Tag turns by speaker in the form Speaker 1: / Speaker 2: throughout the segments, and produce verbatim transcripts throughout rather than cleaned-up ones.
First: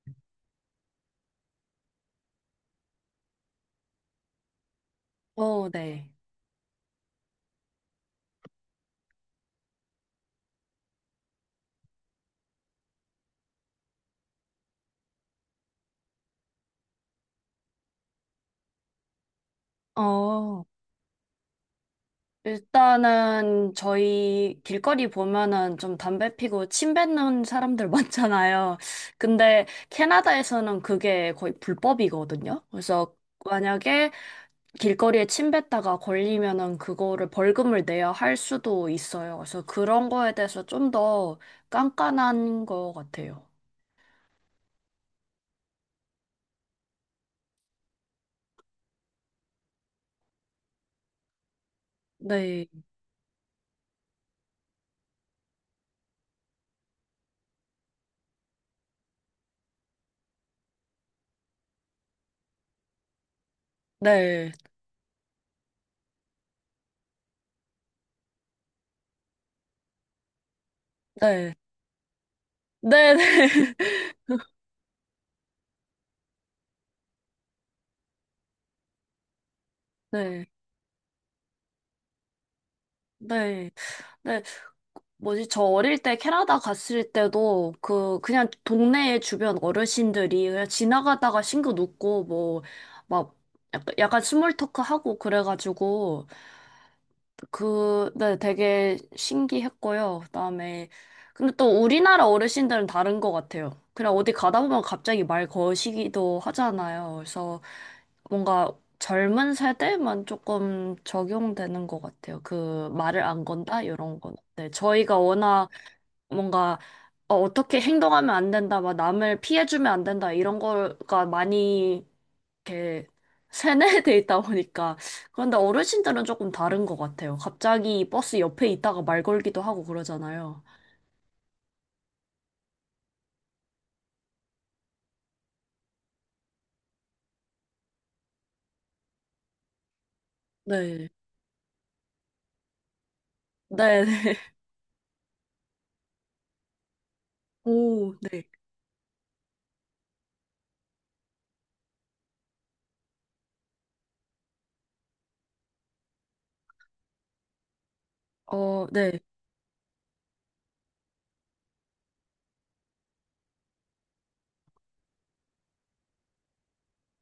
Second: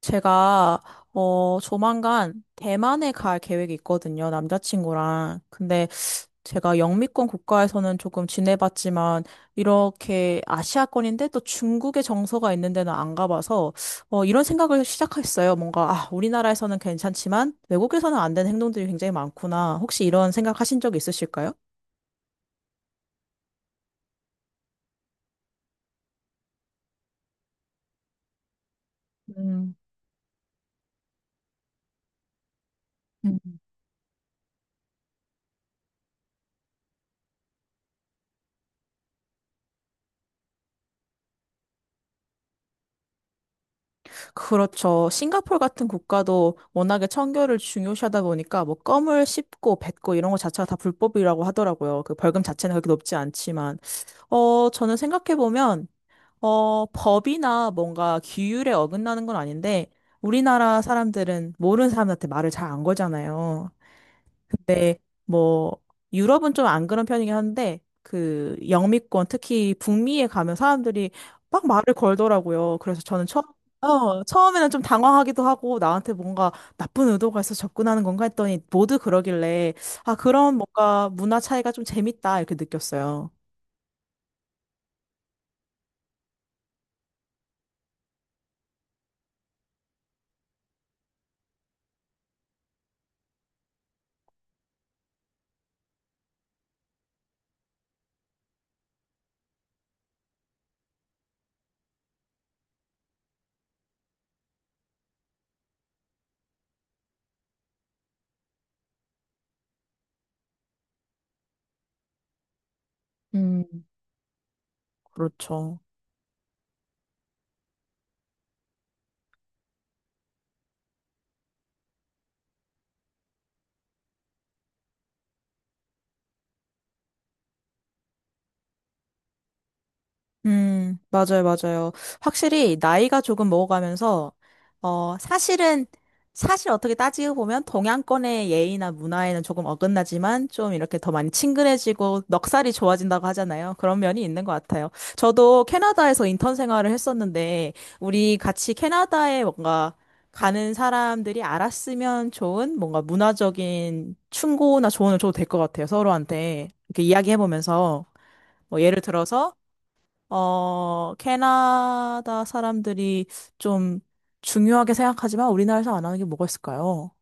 Speaker 1: 제가 어 조만간 대만에 갈 계획이 있거든요. 남자친구랑.
Speaker 2: 어,
Speaker 1: 근데
Speaker 2: 네.
Speaker 1: 제가 영미권 국가에서는 조금 지내봤지만 이렇게 아시아권인데 또 중국의 정서가 있는 데는 안 가봐서 어 이런 생각을 시작했어요. 뭔가 아 우리나라에서는 괜찮지만 외국에서는 안 되는 행동들이 굉장히 많구나. 혹시 이런 생각
Speaker 2: 어,
Speaker 1: 하신 적 있으실까요?
Speaker 2: 일단은 저희 길거리 보면은 좀 담배 피고 침 뱉는 사람들 많잖아요. 근데
Speaker 1: 음.
Speaker 2: 캐나다에서는 그게 거의 불법이거든요. 그래서 만약에 길거리에 침 뱉다가 걸리면은 그거를 벌금을 내야 할 수도 있어요. 그래서 그런 거에 대해서 좀 더 깐깐한 것 같아요.
Speaker 1: 그렇죠. 싱가포르 같은 국가도 워낙에 청결을 중요시하다 보니까 뭐 껌을 씹고 뱉고 이런 거 자체가 다 불법이라고 하더라고요. 그 벌금
Speaker 2: 네,
Speaker 1: 자체는 그렇게 높지 않지만. 어, 저는 생각해보면, 어, 법이나 뭔가 규율에 어긋나는 건 아닌데, 우리나라 사람들은 모르는 사람한테 말을 잘 안 거잖아요.
Speaker 2: 네,
Speaker 1: 뭐, 유럽은 좀 안 그런 편이긴 한데, 그, 영미권, 특히 북미에 가면 사람들이
Speaker 2: 네,
Speaker 1: 막 말을 걸더라고요. 그래서
Speaker 2: 네, 네,
Speaker 1: 저는 처음, 어, 처음에는 좀 당황하기도 하고, 나한테 뭔가 나쁜 의도가 있어 접근하는 건가 했더니, 모두 그러길래, 아,
Speaker 2: 네,
Speaker 1: 그런 뭔가 문화 차이가 좀 재밌다, 이렇게 느꼈어요.
Speaker 2: 네. 네. 뭐지, 저 어릴 때 캐나다 갔을 때도 그 그냥 동네 주변 어르신들이 그냥 지나가다가 싱긋 웃고 뭐 막 약간, 약간 스몰 토크 하고 그래가지고 그, 네, 되게 신기했고요. 그다음에 근데 또 우리나라 어르신들은 다른 것 같아요. 그냥 어디 가다 보면 갑자기 말 거시기도 하잖아요. 그래서 뭔가 젊은 세대만 조금 적용되는 것 같아요. 그 말을 안 건다
Speaker 1: 음.
Speaker 2: 이런 건. 네, 저희가 워낙
Speaker 1: 그렇죠.
Speaker 2: 뭔가 어, 어떻게 행동하면 안 된다, 막 남을 피해주면 안 된다 이런 거가 많이 이렇게 세뇌돼 있다 보니까 그런데 어르신들은 조금 다른 것 같아요. 갑자기 버스 옆에 있다가 말 걸기도 하고 그러잖아요.
Speaker 1: 음, 맞아요, 맞아요. 확실히 나이가 조금 먹어가면서, 어, 사실은, 사실 어떻게 따지고 보면 동양권의 예의나 문화에는 조금 어긋나지만 좀 이렇게
Speaker 2: 네.
Speaker 1: 더 많이 친근해지고 넉살이 좋아진다고 하잖아요. 그런
Speaker 2: 네,
Speaker 1: 면이
Speaker 2: 네.
Speaker 1: 있는 것 같아요. 저도 캐나다에서 인턴 생활을 했었는데,
Speaker 2: 오,
Speaker 1: 우리
Speaker 2: 네.
Speaker 1: 같이 캐나다에 뭔가 가는 사람들이 알았으면 좋은 뭔가 문화적인 충고나 조언을 줘도 될 것 같아요. 서로한테. 이렇게 이야기해보면서. 뭐
Speaker 2: 어,
Speaker 1: 예를
Speaker 2: 네.
Speaker 1: 들어서, 어, 캐나다 사람들이 좀 중요하게 생각하지만 우리나라에서 안 하는 게 뭐가 있을까요?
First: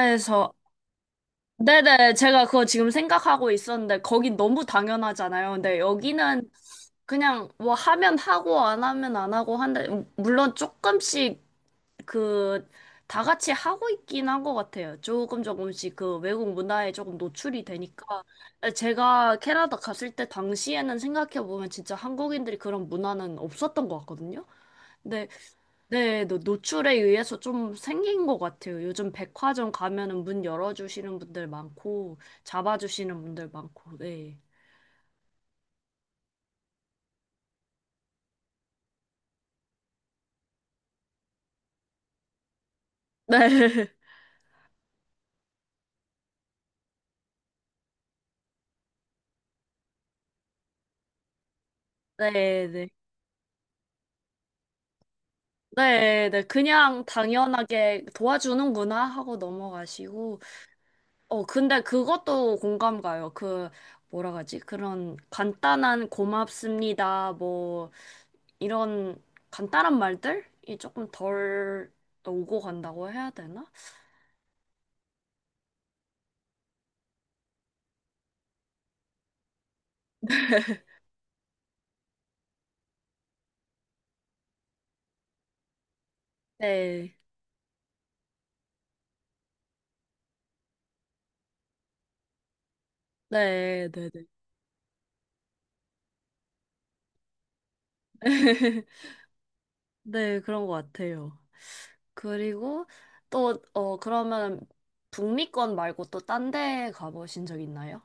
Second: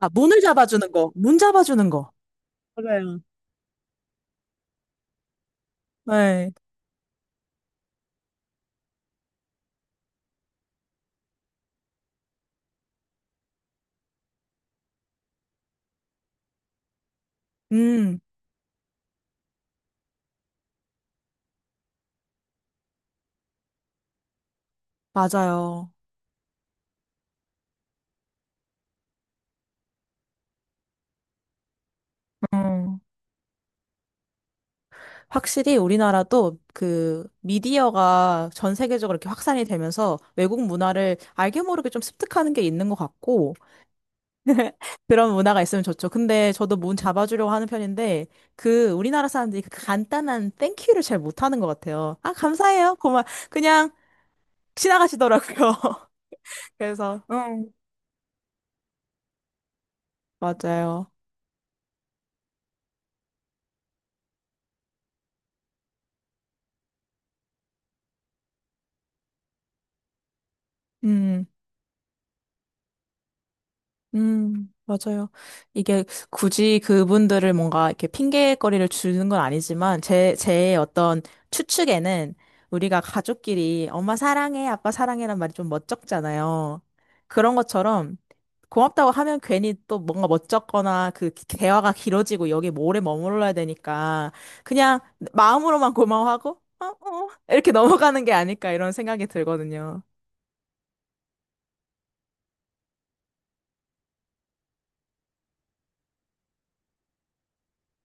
Speaker 1: 아, 문을 잡아주는 거. 문 잡아주는 거.
Speaker 2: 네네 제가 그거 지금
Speaker 1: 맞아요.
Speaker 2: 생각하고 있었는데 거긴 너무 당연하잖아요. 근데 여기는
Speaker 1: 네.
Speaker 2: 그냥 뭐 하면 하고 안 하면 안 하고 한데 물론 조금씩 그, 다 같이 하고 있긴 한 것 같아요. 조금 조금씩 그 외국 문화에 조금 노출이
Speaker 1: 음,
Speaker 2: 되니까. 제가 캐나다 갔을 때 당시에는 생각해보면 진짜 한국인들이 그런 문화는 없었던 것 같거든요. 근데,
Speaker 1: 맞아요.
Speaker 2: 네, 노- 노출에 의해서 좀 생긴 것 같아요. 요즘 백화점 가면은 문 열어주시는 분들 많고,
Speaker 1: 음.
Speaker 2: 잡아주시는 분들 많고, 네.
Speaker 1: 확실히 우리나라도 그 미디어가 전 세계적으로 이렇게 확산이 되면서 외국 문화를 알게 모르게 좀 습득하는 게 있는 것
Speaker 2: 네,
Speaker 1: 같고, 그런 문화가 있으면 좋죠. 근데 저도 문 잡아주려고 하는 편인데, 그, 우리나라 사람들이 그 간단한 땡큐를 잘 못하는 것 같아요. 아,
Speaker 2: 네, 네.
Speaker 1: 감사해요. 고마. 그냥 지나가시더라고요.
Speaker 2: 네, 네. 그냥
Speaker 1: 그래서, 응.
Speaker 2: 당연하게 도와주는구나 하고 넘어가시고,
Speaker 1: 맞아요.
Speaker 2: 어, 근데 그것도 공감 가요. 그, 뭐라 하지? 그런 간단한 고맙습니다. 뭐, 이런 간단한 말들이 조금
Speaker 1: 음.
Speaker 2: 덜 오고 간다고 해야 되나?
Speaker 1: 음, 맞아요. 이게 굳이 그분들을 뭔가 이렇게 핑계거리를 주는 건 아니지만, 제, 제 어떤 추측에는 우리가 가족끼리 엄마 사랑해, 아빠 사랑해란 말이 좀 멋쩍잖아요.
Speaker 2: 네.
Speaker 1: 그런 것처럼 고맙다고 하면 괜히 또 뭔가 멋쩍거나 그 대화가 길어지고 여기 에 오래 머물러야
Speaker 2: 네, 네, 네.
Speaker 1: 되니까 그냥 마음으로만 고마워하고, 어, 어, 이렇게 넘어가는 게 아닐까 이런 생각이 들거든요.
Speaker 2: 네, 그런 것 같아요. 그리고 또, 어, 그러면 북미권 말고 또 딴 데 가보신 적 있나요?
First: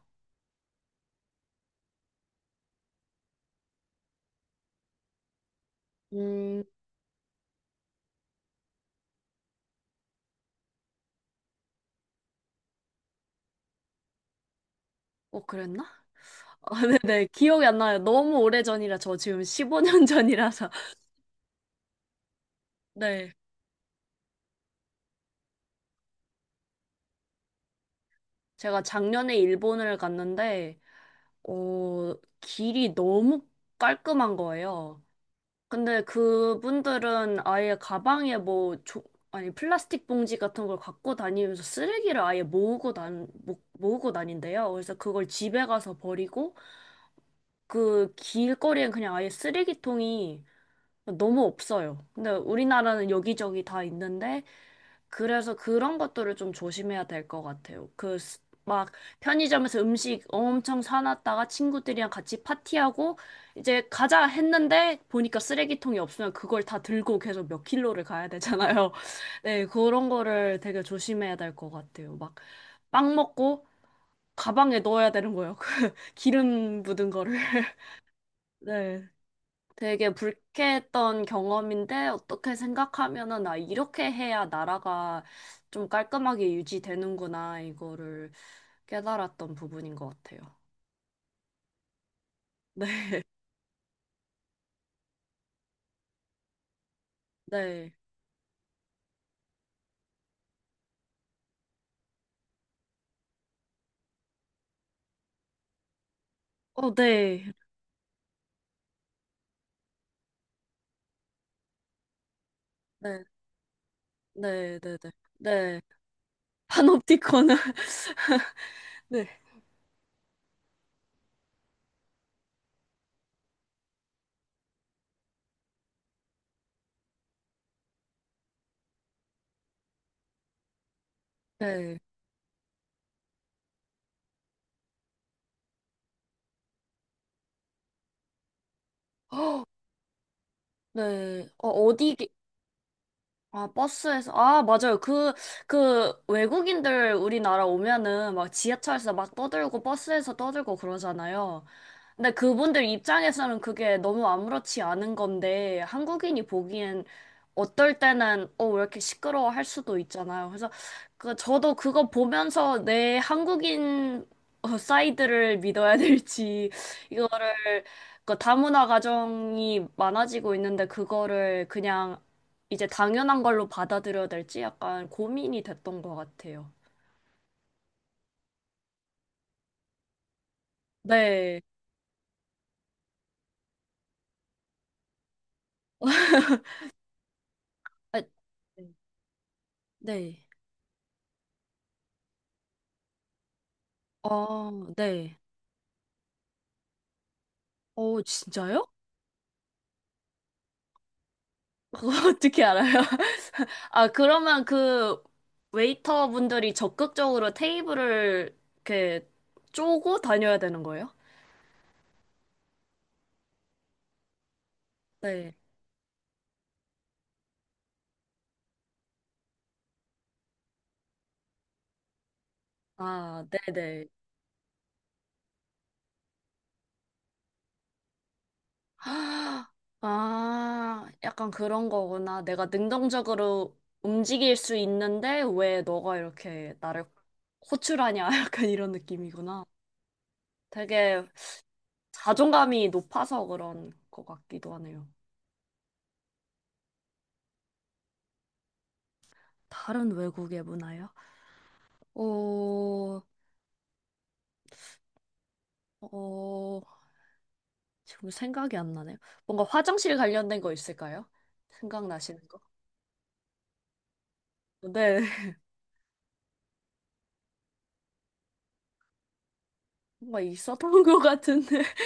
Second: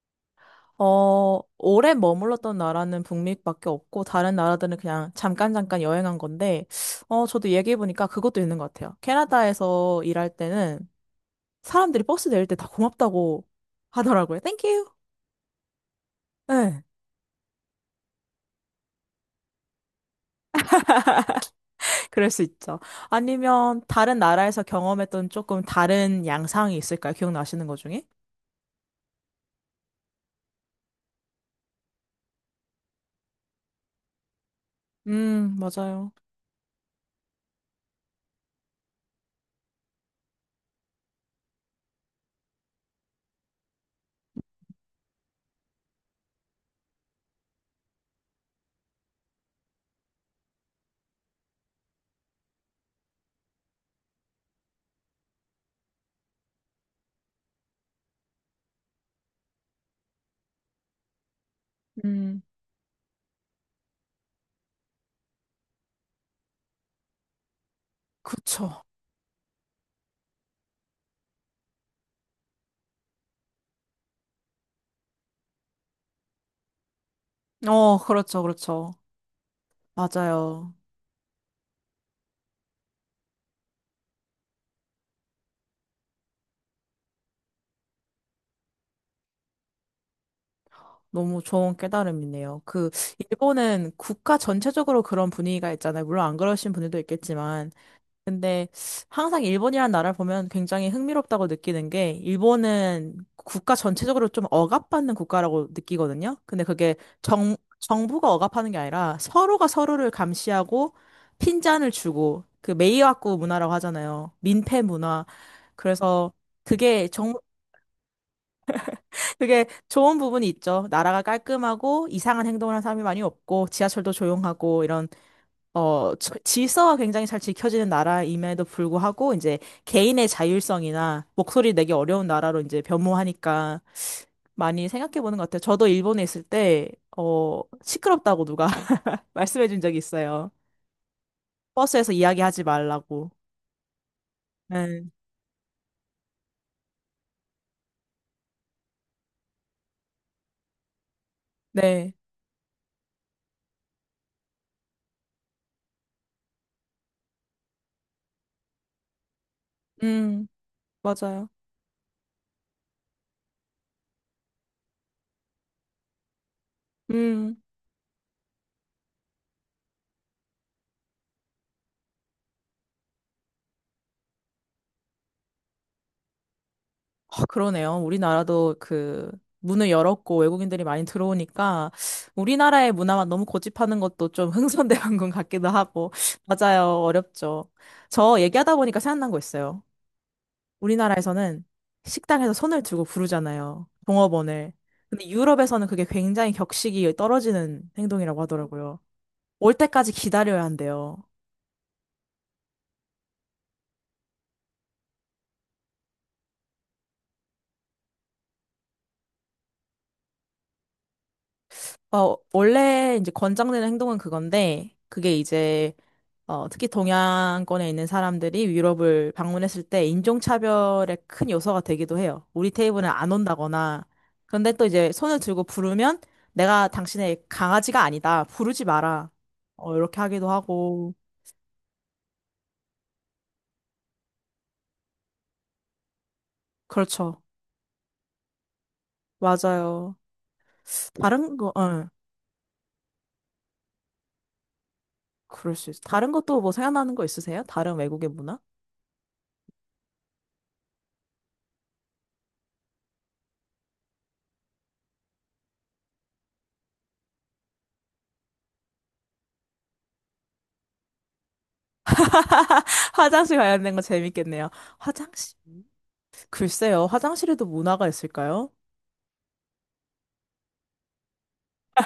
Speaker 1: 어, 오래 머물렀던 나라는 북미밖에 없고, 다른 나라들은 그냥 잠깐 잠깐 여행한
Speaker 2: 음,
Speaker 1: 건데, 어, 저도 얘기해보니까 그것도 있는 것 같아요. 캐나다에서 일할 때는 사람들이 버스 내릴 때 다 고맙다고 하더라고요. 땡큐.
Speaker 2: 어, 그랬나?
Speaker 1: 네,
Speaker 2: 네, 기억이 안 나요. 너무 오래전이라 저 지금 십오 년 전이라서.
Speaker 1: 그럴 수 있죠.
Speaker 2: 네.
Speaker 1: 아니면 다른 나라에서 경험했던 조금 다른 양상이 있을까요? 기억나시는 것 중에?
Speaker 2: 제가 작년에 일본을 갔는데, 어, 길이 너무 깔끔한 거예요.
Speaker 1: 음,
Speaker 2: 근데
Speaker 1: 맞아요.
Speaker 2: 그분들은 아예 가방에 뭐, 조, 아니, 플라스틱 봉지 같은 걸 갖고 다니면서 쓰레기를 아예 모으고 다 모, 모으고 다닌대요. 그래서 그걸 집에 가서 버리고, 그 길거리엔 그냥 아예 쓰레기통이 너무 없어요. 근데 우리나라는 여기저기 다 있는데, 그래서 그런 것들을 좀 조심해야 될 것 같아요. 그, 스- 막, 편의점에서 음식 엄청 사놨다가 친구들이랑
Speaker 1: 음,
Speaker 2: 같이 파티하고, 이제 가자 했는데, 보니까 쓰레기통이 없으면 그걸 다 들고 계속 몇 킬로를 가야
Speaker 1: 그쵸.
Speaker 2: 되잖아요. 네, 그런 거를 되게 조심해야 될 것 같아요. 막, 빵 먹고, 가방에 넣어야 되는 거예요. 그 기름 묻은 거를.
Speaker 1: 어, 그렇죠, 그렇죠.
Speaker 2: 네. 되게
Speaker 1: 맞아요.
Speaker 2: 불쾌했던 경험인데 어떻게 생각하면은 나 이렇게 해야 나라가 좀 깔끔하게 유지되는구나 이거를 깨달았던 부분인 것 같아요.
Speaker 1: 너무 좋은 깨달음이네요. 그,
Speaker 2: 네,
Speaker 1: 일본은 국가 전체적으로 그런 분위기가 있잖아요. 물론 안 그러신 분들도 있겠지만.
Speaker 2: 네,
Speaker 1: 근데 항상 일본이라는 나라를 보면 굉장히 흥미롭다고 느끼는 게, 일본은 국가 전체적으로 좀 억압받는 국가라고 느끼거든요. 근데
Speaker 2: 어,
Speaker 1: 그게
Speaker 2: 네,
Speaker 1: 정, 정부가 억압하는 게 아니라 서로가 서로를 감시하고 핀잔을 주고, 그
Speaker 2: 네,
Speaker 1: 메이와쿠 문화라고 하잖아요.
Speaker 2: 네,
Speaker 1: 민폐
Speaker 2: 네, 네,
Speaker 1: 문화.
Speaker 2: 네.
Speaker 1: 그래서 그게 정말
Speaker 2: 파놉티콘은 네,
Speaker 1: 그게 좋은 부분이 있죠. 나라가 깔끔하고 이상한 행동을 하는 사람이 많이 없고 지하철도 조용하고 이런 어 저- 질서가 굉장히 잘 지켜지는 나라임에도 불구하고 이제 개인의 자율성이나 목소리 내기
Speaker 2: 네,
Speaker 1: 어려운 나라로 이제 변모하니까 많이 생각해 보는 것 같아요. 저도 일본에 있을 때 어 시끄럽다고 누가
Speaker 2: 어,
Speaker 1: 말씀해 준 적이 있어요.
Speaker 2: 네, 어,
Speaker 1: 버스에서
Speaker 2: 어디
Speaker 1: 이야기하지 말라고.
Speaker 2: 아, 버스에서, 아, 맞아요.
Speaker 1: 네.
Speaker 2: 그, 그, 외국인들 우리나라 오면은 막 지하철에서 막 떠들고 버스에서 떠들고 그러잖아요.
Speaker 1: 네.
Speaker 2: 근데 그분들 입장에서는 그게 너무 아무렇지 않은 건데, 한국인이 보기엔 어떨 때는, 어, 왜 이렇게 시끄러워 할 수도
Speaker 1: 음,
Speaker 2: 있잖아요. 그래서, 그,
Speaker 1: 맞아요.
Speaker 2: 저도 그거 보면서 내 한국인 어, 사이드를 믿어야 될지,
Speaker 1: 음.
Speaker 2: 이거를, 그 다문화 가정이 많아지고 있는데, 그거를 그냥 이제 당연한 걸로 받아들여야 될지 약간 고민이 됐던 것 같아요.
Speaker 1: 아, 그러네요. 우리나라도 그 문을 열었고 외국인들이 많이
Speaker 2: 네.
Speaker 1: 들어오니까 우리나라의 문화만 너무 고집하는 것도 좀 흥선대원군 같기도 하고 맞아요. 어렵죠.
Speaker 2: 아,
Speaker 1: 저 얘기하다 보니까 생각난 거 있어요.
Speaker 2: 네.
Speaker 1: 우리나라에서는 식당에서 손을 들고 부르잖아요.
Speaker 2: 어,
Speaker 1: 종업원을. 근데
Speaker 2: 네.
Speaker 1: 유럽에서는 그게 굉장히 격식이 떨어지는
Speaker 2: 어,
Speaker 1: 행동이라고
Speaker 2: 진짜요?
Speaker 1: 하더라고요. 올 때까지 기다려야 한대요.
Speaker 2: 그거 어떻게 알아요? 아, 그러면 그 웨이터 분들이 적극적으로 테이블을 이렇게 쪼고 다녀야 되는 거예요?
Speaker 1: 어, 원래 이제 권장되는 행동은 그건데 그게
Speaker 2: 네.
Speaker 1: 이제 어, 특히 동양권에 있는 사람들이 유럽을 방문했을 때 인종차별의 큰 요소가 되기도 해요. 우리 테이블은 안
Speaker 2: 아,
Speaker 1: 온다거나.
Speaker 2: 네네.
Speaker 1: 그런데 또 이제 손을 들고 부르면 내가 당신의 강아지가 아니다. 부르지 마라.
Speaker 2: 아,
Speaker 1: 어, 이렇게 하기도
Speaker 2: 아,
Speaker 1: 하고.
Speaker 2: 약간 그런 거구나. 내가 능동적으로 움직일 수 있는데 왜 너가 이렇게 나를
Speaker 1: 그렇죠.
Speaker 2: 호출하냐? 약간 이런 느낌이구나.
Speaker 1: 맞아요.
Speaker 2: 되게
Speaker 1: 다른 거, 어.
Speaker 2: 자존감이 높아서 그런 것 같기도 하네요.
Speaker 1: 그럴 수 있어. 다른 것도 뭐 생각나는 거 있으세요? 다른 외국의 문화?
Speaker 2: 다른 외국의 문화요? 어, 어, 지금 생각이 안 나네요. 뭔가 화장실 관련된 거 있을까요? 생각나시는 거?
Speaker 1: 화장실 관련된 거 재밌겠네요.
Speaker 2: 네,
Speaker 1: 화장실? 글쎄요, 화장실에도 문화가 있을까요?
Speaker 2: 뭔가 있었던 것 같은데.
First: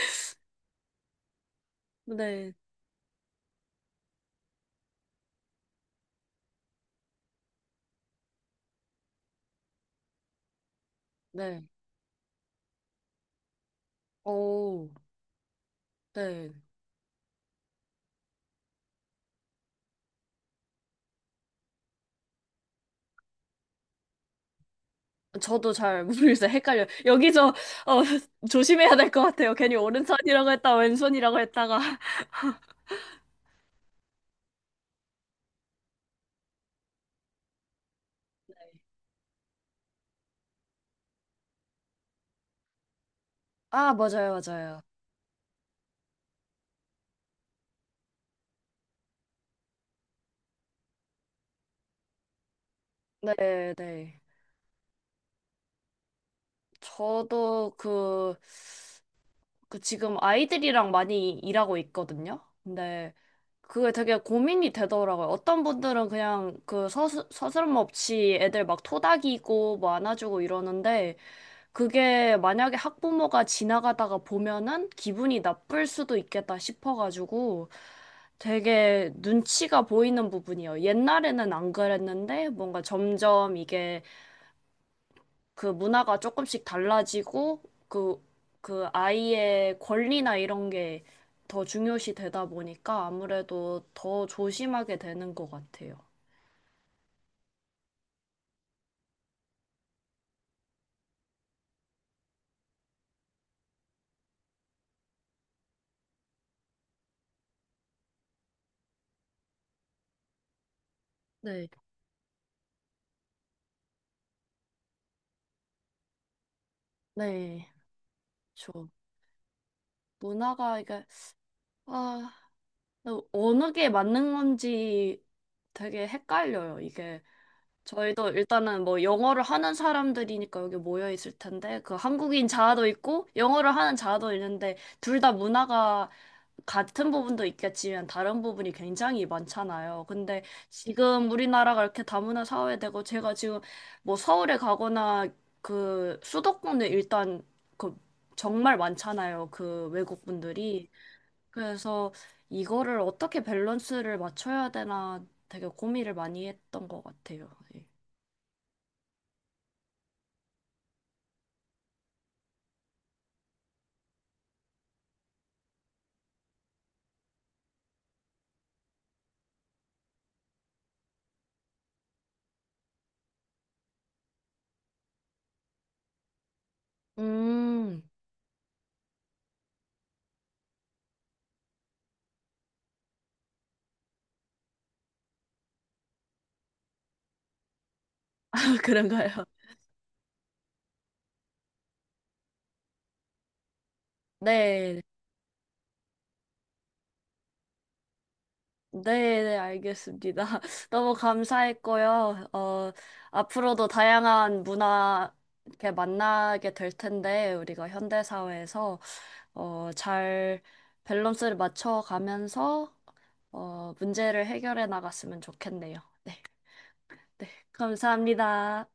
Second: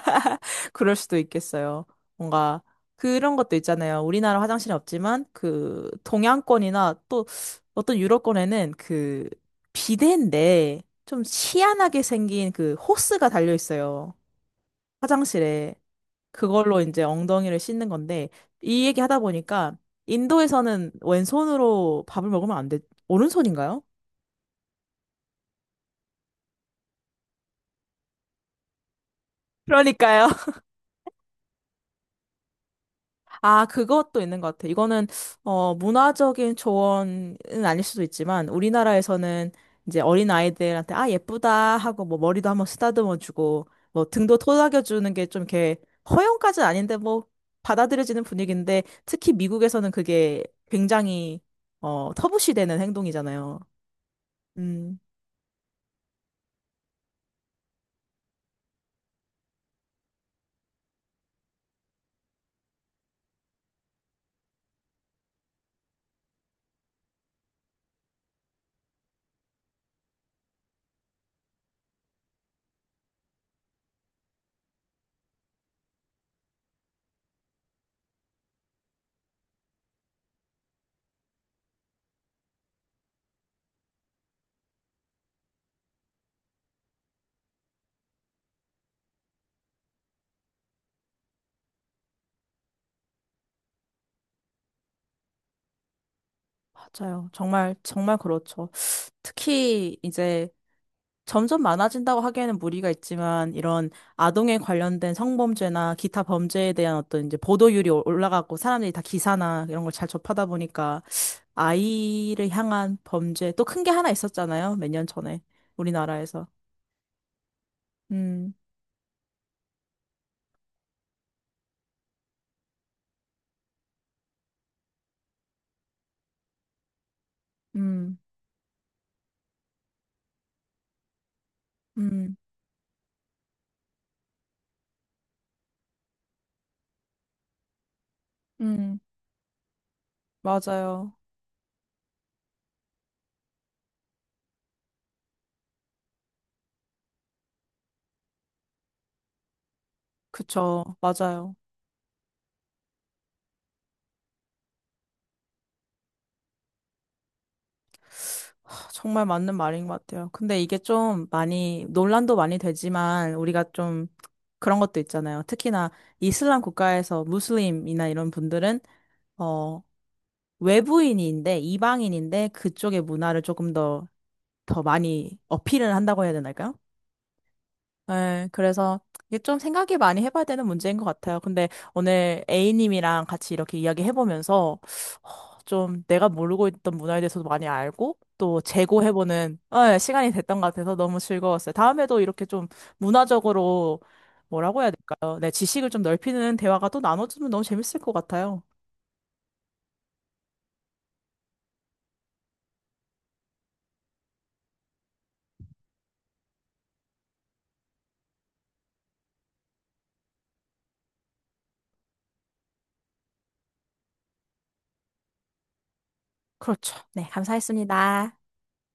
Speaker 1: 그럴 수도 있겠어요.
Speaker 2: 네,
Speaker 1: 뭔가 그런 것도 있잖아요. 우리나라 화장실은 없지만 그 동양권이나 또 어떤 유럽권에는 그 비데인데 좀
Speaker 2: 네.
Speaker 1: 희한하게 생긴 그 호스가 달려 있어요.
Speaker 2: 오,
Speaker 1: 화장실에.
Speaker 2: 네.
Speaker 1: 그걸로 이제 엉덩이를 씻는 건데 이 얘기 하다 보니까 인도에서는 왼손으로 밥을 먹으면 안 돼. 오른손인가요?
Speaker 2: 저도 잘 모르겠어요. 헷갈려. 요 여기서 어, 조심해야 될 것 같아요. 괜히
Speaker 1: 그러니까요.
Speaker 2: 오른손이라고 했다, 왼손이라고 했다가.
Speaker 1: 아, 그것도 있는 것 같아. 이거는, 어, 문화적인 조언은 아닐 수도 있지만, 우리나라에서는 이제 어린 아이들한테, 아, 예쁘다 하고, 뭐, 머리도 한번 쓰다듬어 주고,
Speaker 2: 아,
Speaker 1: 뭐,
Speaker 2: 맞아요,
Speaker 1: 등도
Speaker 2: 맞아요.
Speaker 1: 토닥여 주는 게 좀 이렇게, 허용까지는 아닌데, 뭐, 받아들여지는 분위기인데, 특히 미국에서는 그게 굉장히, 어, 터부시되는 행동이잖아요.
Speaker 2: 네, 네.
Speaker 1: 음,
Speaker 2: 저도 그, 그 지금 아이들이랑 많이 일하고 있거든요. 근데 그게 되게 고민이 되더라고요. 어떤 분들은 그냥 그 서스, 서스럼 없이 애들 막 토닥이고 뭐 안아주고 이러는데 그게 만약에 학부모가 지나가다가 보면은 기분이 나쁠 수도 있겠다 싶어가지고 되게 눈치가 보이는 부분이에요. 옛날에는 안 그랬는데 뭔가 점점 이게 그 문화가 조금씩 달라지고 그, 그 아이의 권리나 이런 게 더 중요시 되다 보니까 아무래도 더 조심하게 되는 것 같아요.
Speaker 1: 맞아요. 정말, 정말 그렇죠. 특히, 이제, 점점 많아진다고 하기에는 무리가 있지만 이런 아동에 관련된 성범죄나 기타 범죄에 대한 어떤 이제 보도율이 올- 올라가고 사람들이 다 기사나 이런 걸 잘 접하다 보니까
Speaker 2: 네.
Speaker 1: 아이를 향한 범죄 또 큰 게 하나 있었잖아요. 몇 년 전에 우리나라에서.
Speaker 2: 네,
Speaker 1: 음,
Speaker 2: 저 문화가 이게 아 근데 어느 게 맞는 건지 되게 헷갈려요, 이게.
Speaker 1: 음,
Speaker 2: 저희도 일단은 뭐 영어를 하는 사람들이니까 여기 모여 있을 텐데, 그
Speaker 1: 음,
Speaker 2: 한국인 자아도 있고, 영어를 하는 자아도 있는데, 둘 다 문화가 같은 부분도 있겠지만 다른 부분이
Speaker 1: 음,
Speaker 2: 굉장히 많잖아요. 근데
Speaker 1: 맞아요.
Speaker 2: 지금 우리나라가 이렇게 다문화 사회되고, 제가 지금 뭐 서울에 가거나 그 수도권에 일단 그 정말 많잖아요. 그 외국
Speaker 1: 그쵸,
Speaker 2: 분들이.
Speaker 1: 맞아요.
Speaker 2: 그래서 이거를 어떻게 밸런스를 맞춰야 되나 되게 고민을 많이 했던 것 같아요. 예.
Speaker 1: 하, 정말 맞는 말인 것 같아요. 근데 이게 좀 많이 논란도 많이 되지만 우리가 좀 그런 것도 있잖아요. 특히나 이슬람 국가에서 무슬림이나 이런 분들은 어 외부인인데 이방인인데 그쪽의 문화를 조금 더 더 많이 어필을 한다고 해야 되나요?
Speaker 2: 음,
Speaker 1: 네, 그래서 이게 좀 생각이 많이 해봐야 되는 문제인 것 같아요. 근데 오늘 A님이랑 같이 이렇게 이야기해보면서 어, 좀 내가 모르고 있던 문화에 대해서도 많이 알고 또
Speaker 2: 아, 그런가요?
Speaker 1: 재고해보는 네, 시간이 됐던 것 같아서 너무 즐거웠어요. 다음에도 이렇게 좀 문화적으로 뭐라고 해야
Speaker 2: 네,
Speaker 1: 될까요? 네, 지식을 좀 넓히는 대화가 또 나눠주면 너무 재밌을 것 같아요.
Speaker 2: 네, 네, 알겠습니다. 너무 감사했고요. 어, 앞으로도 다양한 문화 이렇게 만나게 될 텐데, 우리가 현대사회에서 어, 잘 밸런스를 맞춰가면서 어, 문제를 해결해 나갔으면 좋겠네요. 네,
Speaker 1: 그렇죠. 네,
Speaker 2: 네,
Speaker 1: 감사했습니다.
Speaker 2: 감사합니다.